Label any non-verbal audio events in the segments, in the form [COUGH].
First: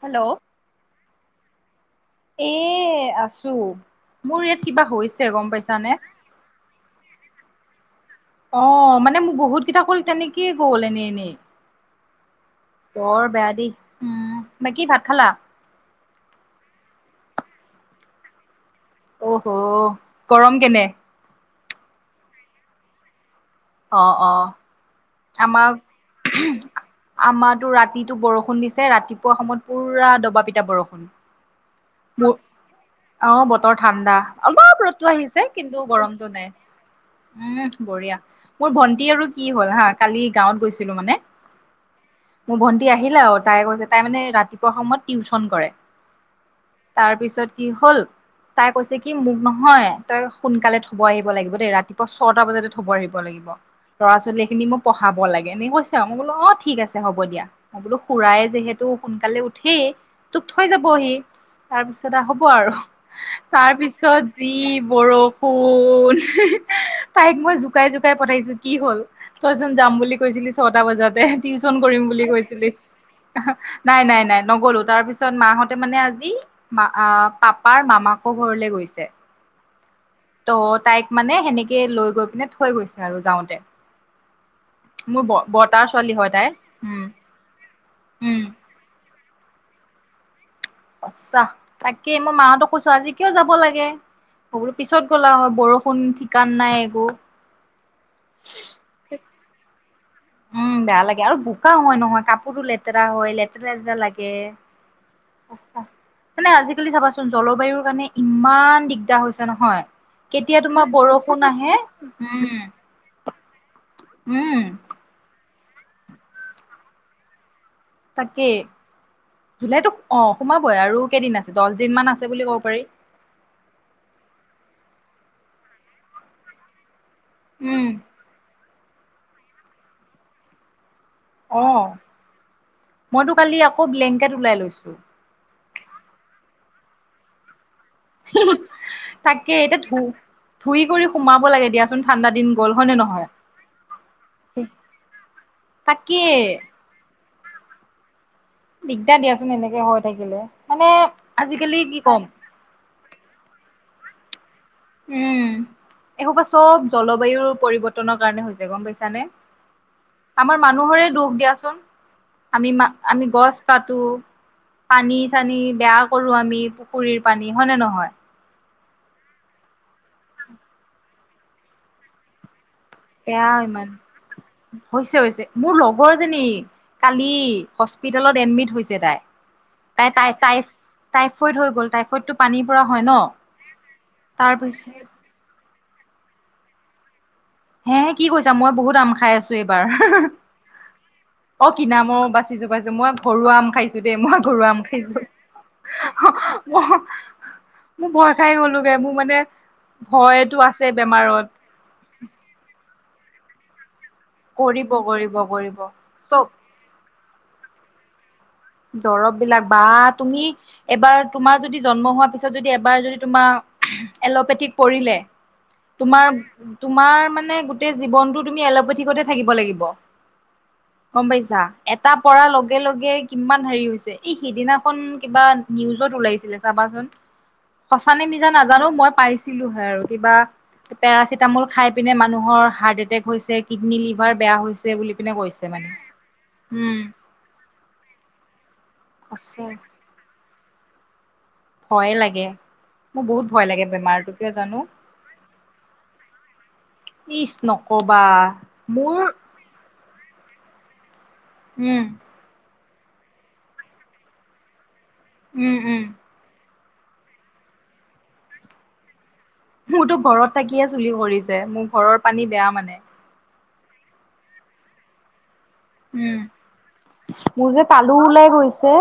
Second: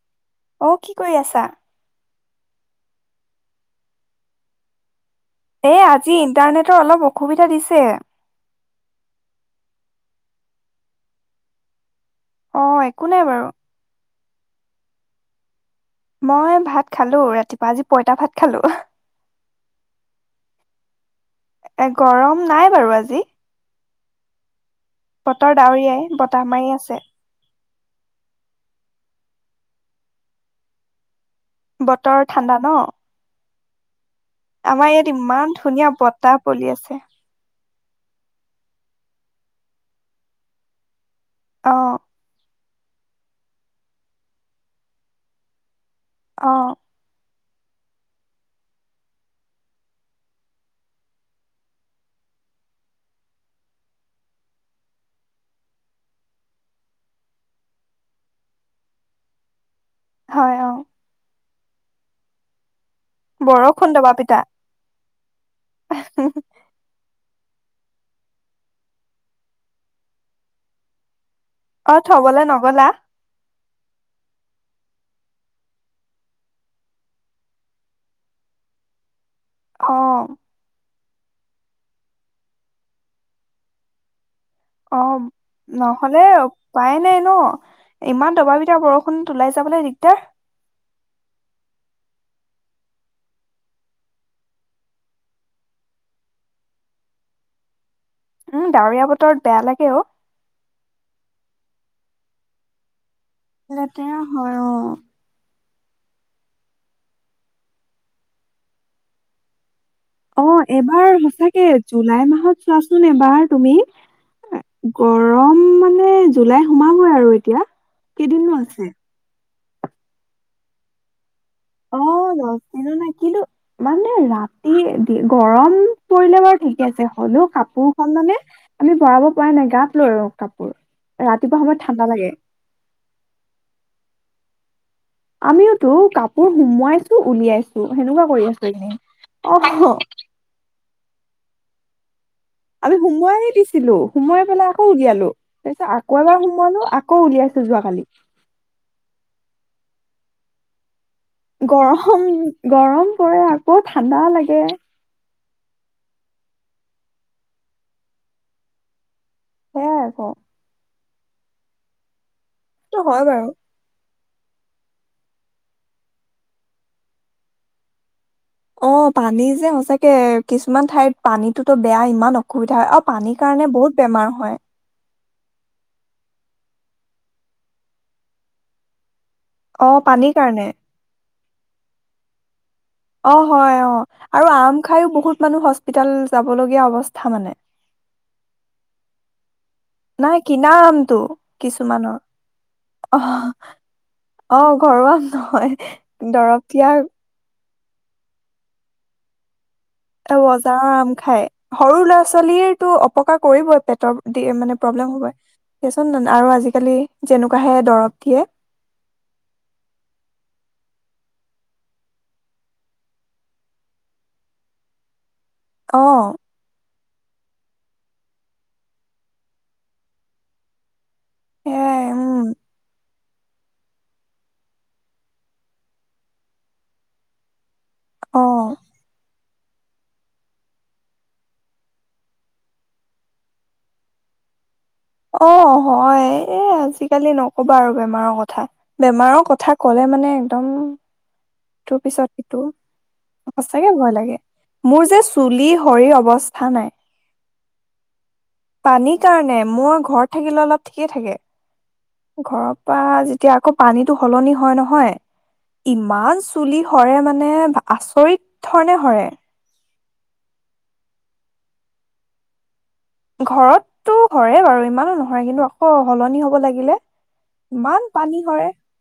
Hello অ' কি কৰি আছা? এ আছো মোৰ ইয়াত কিবা হৈছে। গম এ পাইছানে আজি ইণ্টাৰনেটৰ অলপ অসুবিধা দিছে। তে অ মানে মোক বহুত কেইটা ক'ল তেনে কি গ'ল এনেই এনেই অ একো নাই বৰ বাৰু। বেয়া দেই উম তোমি কি ভাত খালা মই ভাত খালো ৰাতিপুৱা আজি পইতা ভাত খালো ও অহ গৰম কেনে এ গৰম নাই বাৰু আজি অ অ বতৰ আমাক ডাৱৰীয়াই বতাহ মাৰি আছে জিটো বৰষুণ দিছে ৰাতিপুৱা সময়ত পুৰা দবা পিটা বৰষুণ বতৰ ঠাণ্ডা ন বৰ ঠাণ্ডা অলপ আমাৰ ইয়াত ৰ'দটো আহিছে ইমান কিন্তু ধুনীয়া গৰমতটো বতাহ নাই বলি আছে উম বঢ়িয়া মোৰ ভন্টি আৰু কি হ'ল হা কালি গাঁৱত গৈছিলো মানে অ মোৰ ভন্টি আহিলে আও তাই কৈছে তাই মানে ৰাতিপুৱা সময়ত টিউচন কৰে অ তাৰপিছত কি হ'ল তাই কৈছে কি মোক নহয় তই সোনকালে থব আহিব লাগিব দেই ৰাতিপুৱা ছটা বজাতে থব আহিব লাগিব ল'ৰা ছোৱালীখিনি মোক পঢ়াব লাগে এনে কৈছ আও মই বোলো অ ঠিক আছে হ'ব দিয়া মই বোলো খুৰাই যিহেতু সোনকালে উঠেই তোক হয় থৈ অ। যাবহি তাৰপিছতে হ'ব আৰু তাৰ বৰষুণ দবা পিছত পিটা যি বৰষুণ তাইক মই জু জুকাই জুকাই পঠাইছো কি হ'ল তইচোন যাম বুলি কৈছিলি ছটা বজাতে টিউন অ কৰিম বুলি থবলে কৈছিলি নগলা নাই নাই নাই নগলো তাৰপিছ পিছত মাহঁতে মানে আজি মা আ পাপাৰ মামাকৰ ঘৰলে গৈছে অ ত তাইক মানে সেনেকে লৈ গৈ পিনে থৈ গৈছে আৰু যাওঁতে মোৰ অ' ব বৰ্তাৰ ছোৱালী নহ'লে হয় তাই উপায় উম নাই ন ইমান উম দবাবিটা বৰ ষুণ ওলায় যাবলৈ দিগদাৰ সঁচা, তাকেই মই মাহঁতক কৈছোঁ, আজি কিয় যাব লাগে মই বোলোঁ পিছত গ'লা হয় বৰষুণ ঠিকান নাই একো উম, ডাৱৰীয়া বতৰত বেয়া লাগে অ' উম, বেয়া লাগে আৰু বোকা হয় নহয়, কাপোৰো লেতেৰা হয়। লেতেৰা লেতেৰা লেটেৰা লাগে হয় অ'। সঁচা, মানে আজিকালি চাবাচোন জলবায়ুৰ কাৰণে ইমান দিগদাৰ হৈছে নহয়। কেতিয়া অ' তোমাৰ এবাৰ বৰষুণ সঁচাকে আহে জুলাই মাহত উম চোৱাচোন এবাৰ তুমি উম। গৰম মানে জুলাই সোমাবই আৰু এতিয়া। তাকেই কেইদিননো আছে? জুলাইতো অ' সোমাবই আৰু কেইদিন আছে? দহ দিন মান আছে অহ' বুলি ক'ব পাৰি দহচদিনো নাই, কিন্তু মানে ৰাতি গৰম পৰিলে বাৰু ঠিকে আছে। হ'লেও উম কাপোৰ খন মানে আমি ভৰাব পৰা নাই, গাত লৈ আৰু কাপোৰ। ৰাতিপুৱা সময়ত অ' ঠাণ্ডা লাগে মইতো কালি আকৌ ব্লেংকেট ওলাই লৈছো। উ। আমিওতো কাপোৰ সুমোৱাইছো-উলিয়াইছো। তাকে এতিয়া অ ধু-ধুই কৰি সোমাব লাগে দিয়া। ঠণ্ডাত, আমি সোমোৱাইয়ে দিছিলোঁ, সোমোৱাই পেলাই আকৌ উলিয়ালো। তাৰপিছত আকৌ তাকেই এবাৰ সোমোৱালো, আকৌ উলিয়াইছো যোৱাকালি। দিগদাৰ দিয়াচোন এনেকে হৈ থাকিলে। মানে, আজিকালি কি ক'ম গৰম-গৰম পৰে, আকৌ ঠাণ্ডা লাগে। উম, এইসোপা চব জলবায়ুৰ পৰিৱৰ্তনৰ কাৰণে হৈছে, গম পাইছানে। সেয়াই আকৌ আমাৰ মানুহৰে তোক দিয়াচোন। আমি মা সেইটো হয় আমি বাৰু গছ কাটো। পানী-চানী বেয়া কৰো আমি, পুখুৰীৰ পানী। হয়নে নহয়? অ পানী যে সঁচাকে কিছুমান ঠাইত পানীতোতো বেয়া ইমান অক সুবিধা হয়, আৰু পানীৰ বেয়া কাৰণে ইমান বহুত বেমাৰ হয়। হৈছে হৈছে মোৰ লগৰ এজনী কালি হস্পিতেলত এডমিট হৈছে তাই। অ', পানীৰ কাৰণে? ফইড হৈ গ'ল, টাইফইডটো পানী অ', হয়, অ', আৰু আম খায়ো তাৰপিছত বহুত মানুহ হচ হস্পিতাল যাবলগীয়া অৱচ হে কি কৈছা, মই বহুত আম খাই আছোঁ এইবাৰ, নাই কিনা আমটো অ', কিনা আম‌ কিছুমানৰ অ', বাচিছোঁ, বাচিছোঁ মই অ ঘৰুৱা আম খাইছোঁ দেই, মই অ ঘৰুৱা আম খাইছোঁ। নহয় দৰৱ দিয়া মোৰ ভয় খাই গ'লোগে, মোৰ মানে ভয়তো অ' জাম আছে আম খাই, বেমাৰত সৰু ল'ৰা চলিয়েট। টো অপকাৰ কৰিব। মানে কৰিব প্ৰব্লেম কৰিব কৰিব হ'বোন, চব আৰু আজিকালি যেনেকুৱাহে দৰব দিয়ে। দৰব বিলাক, বা তুমি এবাৰ তোমাৰ যদি জন্ম হোৱাৰ পিছত যদি, এবাৰ যদি তোমাৰ এল'পেথিক পৰিলে। অ তোমাৰ তোমাৰ মানে গোটেই জীৱনতটো তুমি এল'পেথিকতে থাকিব লাগিব। গম পাইছা সেয়াই এটা পৰা উম লগে লগে কিমান হেৰি হৈছে এই সিদিনাখন কিবা নিউজত ওলাইছিলে চাবাচোন। সঁচানে মিছা, নাজানো অ মই পাইছো। কিবা, পেৰাচিটামল খাই পিনে মানুহৰ হাৰ্ট এটেক হৈছে কিডনী লিভাৰ বেয়া হৈছে। বুলি পিনে কৈছে অ' মানে। হয় এই উম আজিকালি নকবা আৰু বেমাৰৰ কথা থা। বেমাৰৰ সঁচা কথা ক'লে মানে দম তোৰ ভয়ে পিছত লাগে। সিটো, মোৰ বহুত লাগে সচাকে ভয় বেমাৰটো লাগে, কিয় জানো মোৰ যে চুলি সৰি অৱস্থা নাই। ক'বা পানীৰ কাৰণে মোৰ ঘৰত থাকিলে অলপ ঠিকেই থাকে। উম। বা যেতিয়া আকৌ পানীতো সলনি হয় নহয় উম উম ইমান চুলি সৰে মানে আচৰিত ধৰণে সৰে মোৰতো ঘৰত থাকিয়ে চুলি সৰিছে, মোৰ ঘৰৰ পানী বেয়া মানে ঘৰততো সৰে বাৰু, ইমানো নসৰে কিন্তু অ, উম সলনি হব লাগিলে মোৰ যে ইমান তালু পানী ওলাই পৰে, গৈছে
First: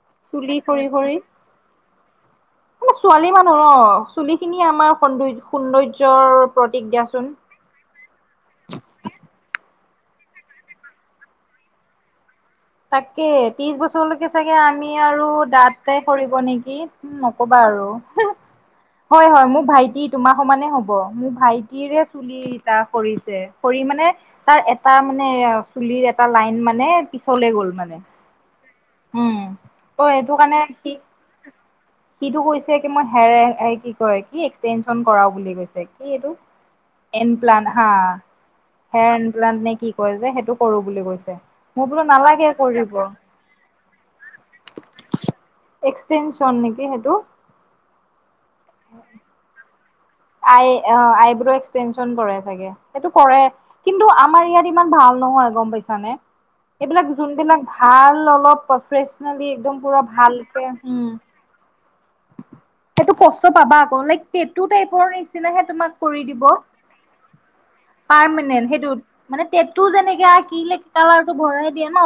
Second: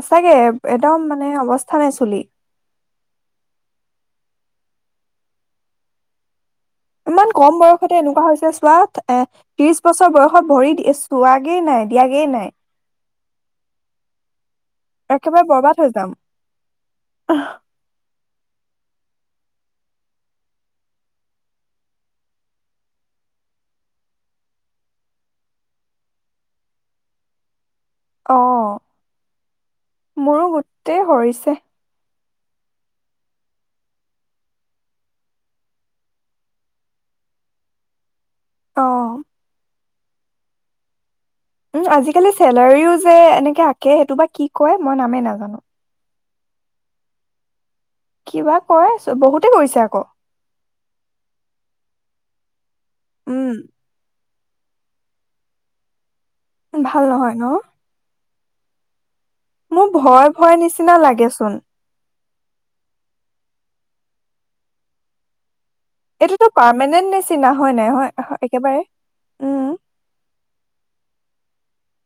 সচাকে, চুলি একদম মানে অৱস্থা নাই [INAUDIBLE] আমি ছোৱালী মানুহ ন, চুলি খিনিয়ে আমাৰ সৌন্দ সৌন্দৰ্যৰ প্ৰতীক দিয়াচোন। ইমান কম বয়সতে এনেকুৱা হৈছে চোৱা, এ ত্ৰিশ বছৰ বয়সত ভৰি চোৱাগে নাই, দিয়াগে নাই তাকে, ত্ৰিশ বছৰলৈকে চাগে আমি আৰু একেবাৰে বৰবাদ হৈ দাতে যাম সৰিব নেকি নকবা আৰু। হয়, হয়, মোৰ ভাইটি, তোমাৰ সমানে হ'ব। মোৰ ভাইটিৰে চুলি টা সৰিছে। সৰি মানে, তাৰ এটা মানে চুলিৰ এটা লাইন মানে [UNINTELLIGIBLE] গ'ল মান অ' উম অ এইটো মোৰো কাৰণে সি গোটেই [INAUDIBLE] সি এইটো কৈছে কি মই হে কি কয় কি এক্সটেনচন কৰাও বুলি কৈছে, কি এইটো? এন প্লান হা। অ হেয়াৰ এনপ্লান নে কি? কয় যে সেইটো কৰো বুলি কৈছে। উম মই বোলো আজিকালি নালাগে কৰিব চেলাৰীও যে এনেকে আঁকে সেইটো বা কি কয় মই নামেই নাজানো। চেনশ্যন নে কি সেটো কিবা কয় বহুতে কৰিছে আক। আই অ আইব্ৰ এক্সটেনচন কৰাই চাগে। সেইটো কৰে উম কিন্তু আমাৰ ইয়াত ইমান ভাল নহয়, গম পাইছানে? ভাল এইবিলাক নহয় ন যোনবিলাক ভাল অলপ ফ্ৰেছ মোৰ ভয় ভয় নিচিনা লাগেচোন সেইটো কষ্ট পাবা আকৌ লাইক টেটু টাইপৰ নিচিনা হে তোমাৰ কৰি দিব এইটোতো পাৰ্মানেন্ট নিচিনা হয় নাই হয় পাৰ্মানেণ্ট একেবাৰে সেইটো মানে উম টেটো যেনেকে আঁকিলে ক্লাৰ টো ভৰাই দিয়ে ন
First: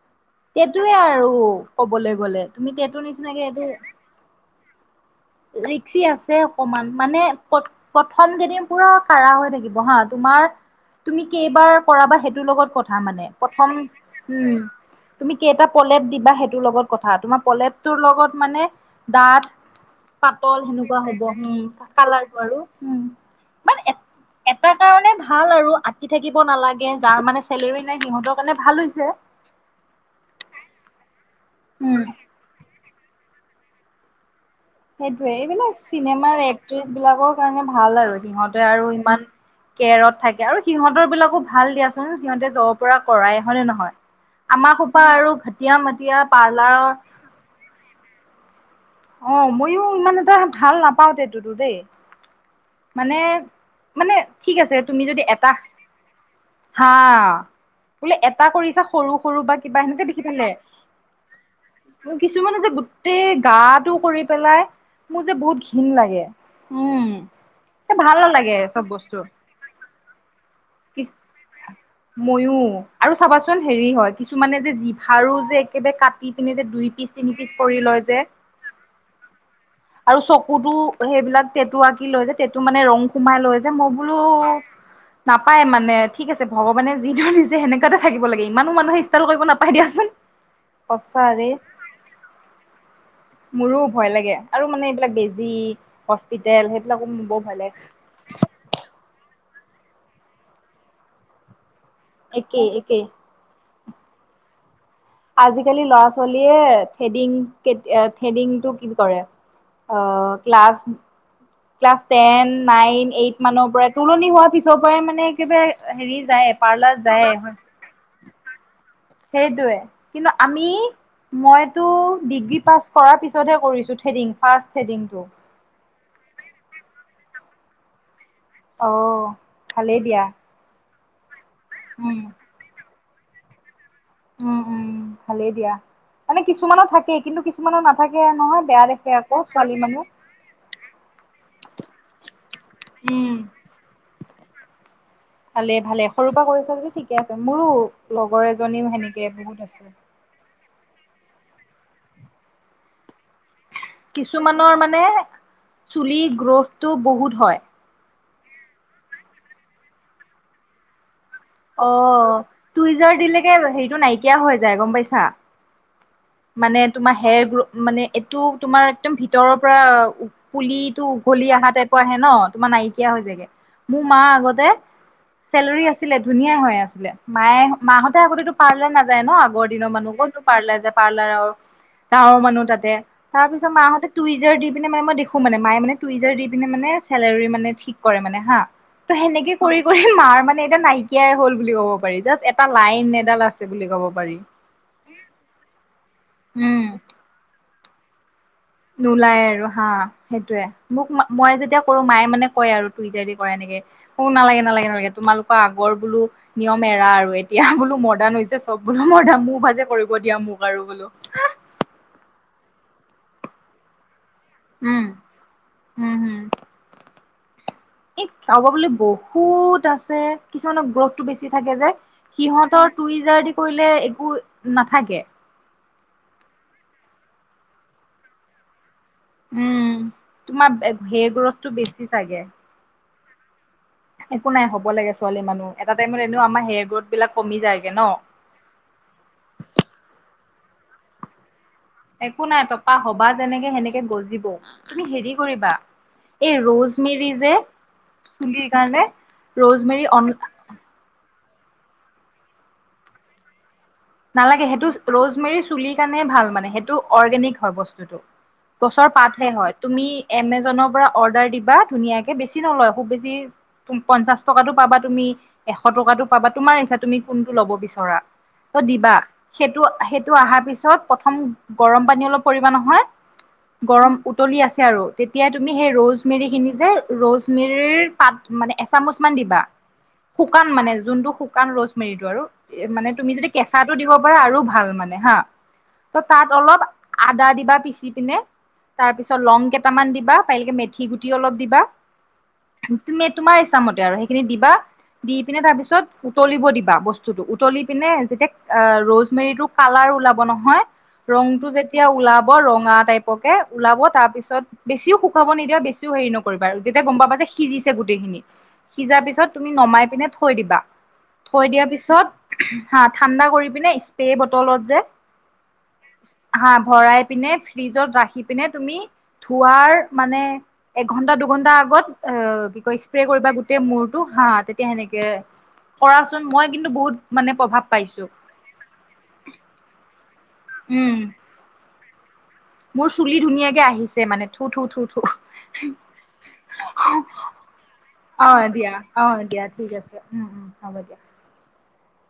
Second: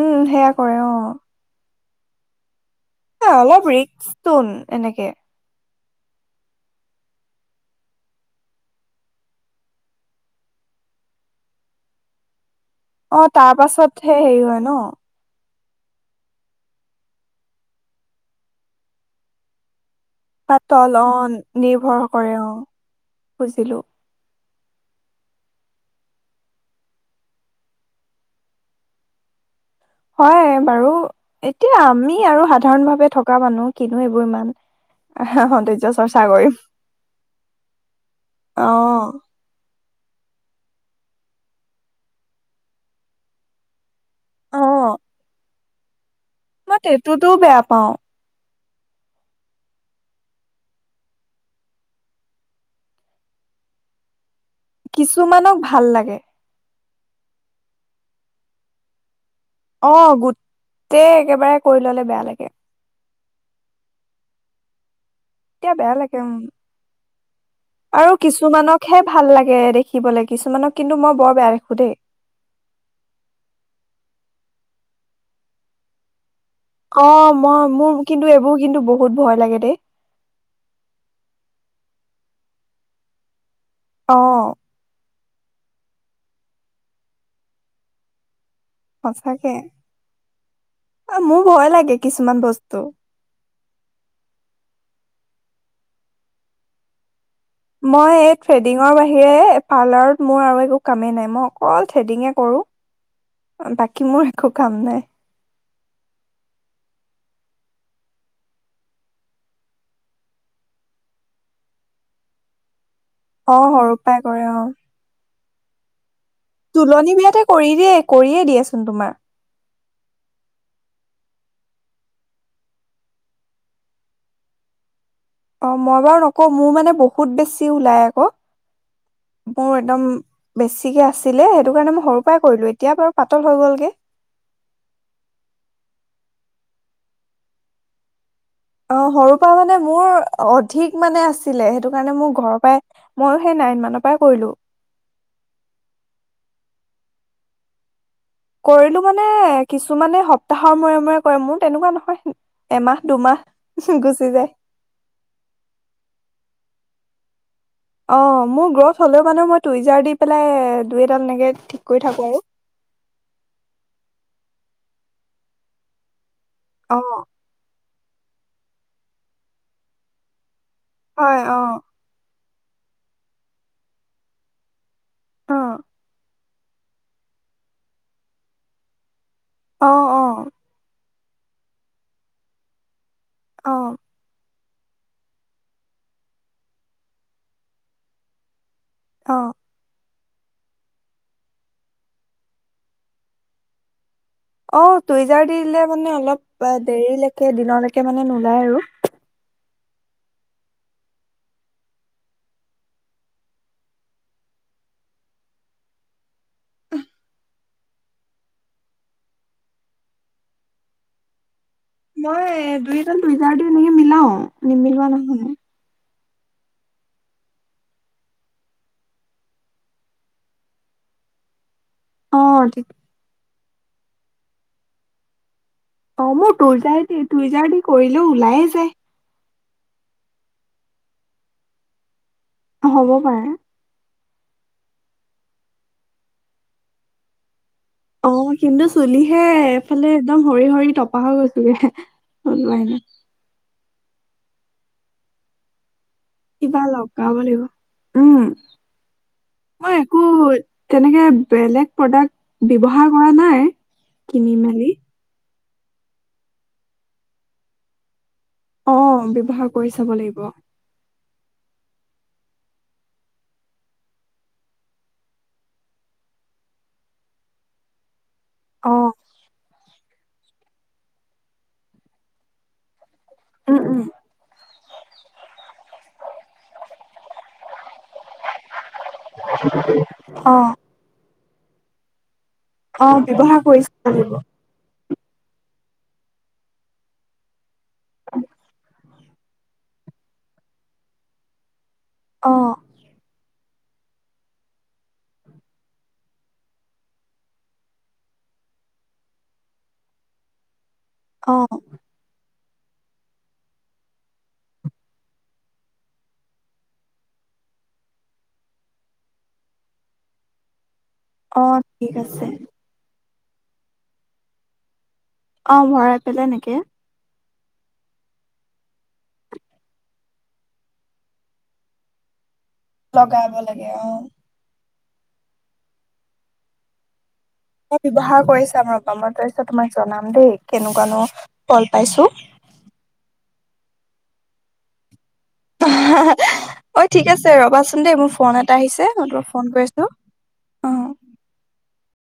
উম সেয়া কৰে টেটোৱে অ আৰু ক'বলে গ'লে তুমি টেটু নিচিনাকে অলপ এইটো ৰিস্ক চোন এনেকে ৰিক্সি আছে অকমান মানে প্ৰথম কেইদিন পুৰা কাঢ়া হৈ থাকিব হা তোমাৰ তুমি কেইবাৰ কৰাবা সেইটোৰ লগত কথা অ মানে তাৰ প্ৰথম পাছতহে হেৰি উম হয় ন তুমি কেইটা প্ৰলেপ দিবা সেইটোৰ লগত কথা তোমাৰ প্ৰলেপটোৰ লগত মানে ডাঠ পাতল সেনেকুৱা হ'ব উম নিৰ্ভৰ কৰে কালাৰটো অ আৰু বুজিলো মানে এটা কাৰণে ভাল আৰু আঁকি থাকিব নালাগে যাৰ মানে চেলেৰী নাই সিহঁতৰ কাৰণে ভাল হৈছে হয় বাৰু এতিয়া উম আমি আৰু সাধাৰণ ভাৱে থকা মানুহ কিনো এইবোৰ ইমান সেইটোৱে এইবিলাক সৌন্দৰ্য চৰ্চা চিনেমাৰ কৰিম এক্ট্ৰেছবিলাকৰ কাৰণে ভাল আৰু সিহঁতে অ আৰু ইমান কেৰত থাকে আৰু সিহঁতৰবিলাকো ভাল দিয়াচোন সিহঁতে জৰ পৰা কৰাই হয়নে নহয়? অ আমাৰ সোপা আৰু ইয়া মাত মই তেতোটো বেয়া পাওঁ। অ' ময়ো ইমান এটা ভাল নাপাও তেতোটো দেই মানে, মানে ঠিক আছে তুমি যদি এটা কিছুমানক ভাল লাগে। হা বোলে এটা কৰিছা সৰু সৰু বা কিবা সেনেকে অ' দেখি পেলে গোটেই একেবাৰে কৰি ল'লে বেয়া লাগে। টেই গাত টো কৰি পেলাই মোৰ যে বহুত এতিয়া ঘৃণ বেয়া লাগে উম উম, এ ভাল নালাগে এচব বস্তু। খিবলে। কিহ, ময়ো আৰু চাবাচোন হেৰি হয় কিছুমানে যে জিভাৰো যে একেবাৰে কাট অ' মই-মোৰ কিন্তু এইবোৰ কিন্তু বহুত ভয় লাগে। দেই আৰু চকুতো সেইবিলাক টেটু আঁকি লৈ যে, টেটু মানে ৰং সোমাই লৈ যে মই বোলো অ নাপায় মানে, ঠিক আছে ভগৱানে যি দৰে দিছে সেনেকুৱাতে থাকিব লাগিব ই ইমানো মানুহে ইষ্টাল কৰিব সঁচাকে। নাপাই দিয়াচোন। সঁচা মোৰ ৰে, ভয় লাগে কিছুমান বস্তু। মোৰো ভয় লাগে। মানে এইবিলাক বেজি, হস্পিতেল হেবিলাক মো বৰ ভয় লাগে মই এই থ্ৰেডিঙৰ বাহিৰে এ পাৰ্লাৰত মোৰ আৰু একো কামেই নাই মই কল থ্ৰেডিঙে কৰো একেই একেই বা কি মোৰ একো কাম নাই। আজিকালি ল'ৰা-ছোৱালীয়ে থ্ৰেডিং-কেত-এ-থেডিংটো কি কৰে, আ class class ten, nine eight অ মানৰ পৰাই, সৰুৰ তুলনি কৰে হোৱা অ। পিছৰ পৰাই মানে একেবাৰে আ হেৰী তুলনি বিয়াতে কৰি দিয়ে, কৰিয়ে দিয়াচোন তোমাৰ। সেইটোৱে কিন্তু আমি, মইতো ডিগ্ৰী পাছ কৰাৰ পিছতহে কৰিছো থ্ৰেডিং, ফাৰ্ষ্ট থ্ৰেডিংটো। অ', মই বাৰু নকওঁ মোৰ মানে বহুত বেছি ওলায় আকৌ। অ', ভালেই দিয়া। ঠিকে আছ দিলে হেটো কাৰণে মই সৰু পাই কৰিলো, এতিয়া বাৰু পাতল হৈ গ'ল গে। উ, উ ভালে দিয়া, মানে কিছুমানৰ থাকে কিন্তু কিছুমানৰ নাথাকে আ অ' সৰু পৱা মানে মোৰ অধিক মানে আছ ছিলে, হেটো কাৰণে মোক ঘৰ পায়, উম ময়ো সেই নাইন মানৰ পাই কৰিলোঁ। ভালে, ভালে সৰুৰ পৰা কৰিছা যদি ঠিকে আছে। মোৰো লগৰ এজনীও কৰিলোঁ মানে সেনেকে বহুত আছে কিছুমানে সপ্তাহ ৰ মূৰে, মূৰে কৰে মোৰ তেনেকুৱা নহয়, এমাহ, দুমাহ গুচি যায় কিছুমানৰ মানে চুলি গ্ৰথটো বহুত। হয়। অ মোৰ গ্ৰথ হলেও মানে মই টুইজাৰ দি পেলাই এডাল এনেকে ঠিক কৰি থাকো আৰু অ', তুইজাৰ দিলেকে হেৰিটো নাইকিয়া হয়। যায় গম পাইছা। মানে তোমাৰ অ হেয়াৰ গ্ৰথ মানে এইটো তোমাৰ একদম ভিতৰৰ পৰা পুলিটো হয় উঘলি অ অহা টাইপৰ আহে ন। তোমাৰ নাইকিয়া হৈ যায়গে, মোৰ মা আগতে অ চেলেৰি আছিলে ধুনীয়া হৈ আছিলে মায়ে মাহতে আগতেতো পাৰ্লাৰ নাযা যায় ন আগৰ দিনৰ অ মানুহ অ কতনো পাৰ্লাৰ যাব। পাৰ্লাৰৰ গাৱৰ মানুহ তাতে। তাৰ পিছত অ মাহঁতে টুইজাৰ দি মানে মই দেখো মানে মায়ে মানে টুইজাৰ দি পিনে মানে চেলেউৰী মানে ঠিক কৰে মানে হা ত অ সেনেকে কৰি কৰি মাৰ মানে এতিয়া নাই কিয়াই হল বুলি ক'ব পাৰি জাষ্ট এটা লাইন এডাল আছে বুলি ক'ব পাৰি। অ' টুইজাৰ দিলে মানে অলপ উম দেৰিলেকে দিনলৈকে মানে নোলায় আৰু নোলায় আৰু। হা সেইটোয়ে, মোক মই যেতিয়া কৰো মায়ে মানে কয় আৰু তই যদি কৰা এনেকে নালাগে নালাগে নালাগে তোমালোকৰ আগৰ বোলো নিয়ম এৰা আৰু এতিয়া বোলো মডাৰ্ণ হৈছে চব বোলো, মডাৰণ মোৰ ভাজে কৰিব দিয়া মোক আৰু বোলো। মই দুই এজন দুইটাৰটো এনেকে মিলাও। উম নিমিলোৱা নহয়ে। উম হম এই কাৰাবাবোলে বহুত আছে, কিছুমানৰ গ্ৰথ টো বেছি থাকে যে অ সিহঁতৰ তুইযাৰ দি। কৰিলে একো নাথাকে। অ' মোৰ তোইযাৰ দি তোইজাৰ দি কৰিলেও ওলাইে যায়। উম তোমাৰ হেই গ্ৰথতটো বেছি চাগে। হ'ব পাৰে। একো নাই হব লাগে, ছোৱালী মানুহ এটা টাইমত এনেও আমাৰ হেয়াৰ গ্ৰথ বিলাক কমি যায়। অ' কিন্তু চুলিহে এফালে একদম। সৰি সৰি টপা হৈ গৈছো। একো নাই তপা হবা যেনেকে সেনেকে। গজিব তুমি হেৰি কৰিবা। এই কিবা লগ ৰ'জমেৰি পাব যে লাগিব উম চুলিৰ কাৰণে মই ৰ'জমেৰি একো অন তেনেকে বেলেগ প্ৰডাক্ট ব্যৱহাৰ কৰা নাই কিনি নালাগে মেলি সেইটোজ ৰোজমেৰি চুলিৰ কাৰণে ভাল মানে সেইটো অৰ্গেনিক হয় বস্তুটো অ গছৰ পাতহে ব্যৱহাৰ হয় কৰি তুমি চাব লাগিব এমেজনৰ পৰা অৰ্ডাৰ দিবা ধুনীয়াকে বেছি নলয় খুব বেছি পঞ্চাশ টকাটো পাবা তুমি এশ টকাতো পাবা তোমাৰ ইচ্ছা তুমি কোনটো ল'ব বিচৰা অ দিবা সেইটো সেইটো অহাৰ পিছত প্ৰথম গৰম পানী অলপ কৰিবা নহয় উম উম গৰম উতলি আছে আৰু তেতিয়া তুমি সেই ৰোজমিৰি খিনি যে ৰোজমিৰিৰ পাত মানে এচামুচমান দিবা অ শুকান মানে যোনটো শুক কান ৰোজমেৰিটো আৰু অ মানে তুমি যদি ব্যৱহাৰ কৰিছো কেঁচাটো দিব পাৰা আৰু ভাল মানে হা ত তাত অলপ আদা দিবা পিচি পিনে তাৰপিছত লং কেইটামান দিবা পাৰিলেকে মেথি গুটি অলপ দিবা অ তুমি তোমাৰ হিচামতে আৰু সেইখিনি দিবা দি পিনে তাৰপিছত উতলিব দিবা বস্তুটো উতলি পিনে যেতিয়া অ ৰোজমেৰিটো কালাৰ ওলাব নহয় অ ৰংটো যেতিয়া ওলাব ৰঙা টাইপ পকে, ওলাব তাৰ পিছত বেছিও শুকাব নিদিয়া, বেছিও হেৰি নকৰিবা আৰু। যেতিয়া গম পাবা যে সিজিছে গোটেইখিনি সিজা পিছত তুমি নমাই পিনে থৈ দিবা। অ থৈ দিয়াৰ ঠিক পিছত আছে হাত ঠাণ্ডা কৰি পিনে স্প্ৰে বটলত যে, অ ভৰাই পেলাই হা এনেকে ভৰাই পিনে ফ্ৰিজত ৰাখি পিনে তুমি ধোৱাৰ মানে এঘন্টা-দুঘন্টা আগত অ' স্প্ৰে কৰিবা লগাব গোটেই লাগে অ। মূৰটো। হা, তেতিয়া সেনেকে কৰাচোন মই কিন্তু বহুত মানে মই পাইছো ব্যৱহাৰ কৰিচাম ৰবা! মই তাৰপিছত তোমাক জনাম দেই। কেনেকুৱা উম ন'? [UNINTELLIGIBLE] পাইছোঁ। মোৰ চুলি ধুনীয়াকে আহিছে মানে, থু থু থু থু। অ' ঠিক আছে ৰবাচোন দেই মোৰ অ ফোন এটা দিয়া আহিছে। অ মই তোমাক দিয়া ফোন কৰি ঠিক আছোঁ, আছে উম উম হ'ব অ'। দিয়া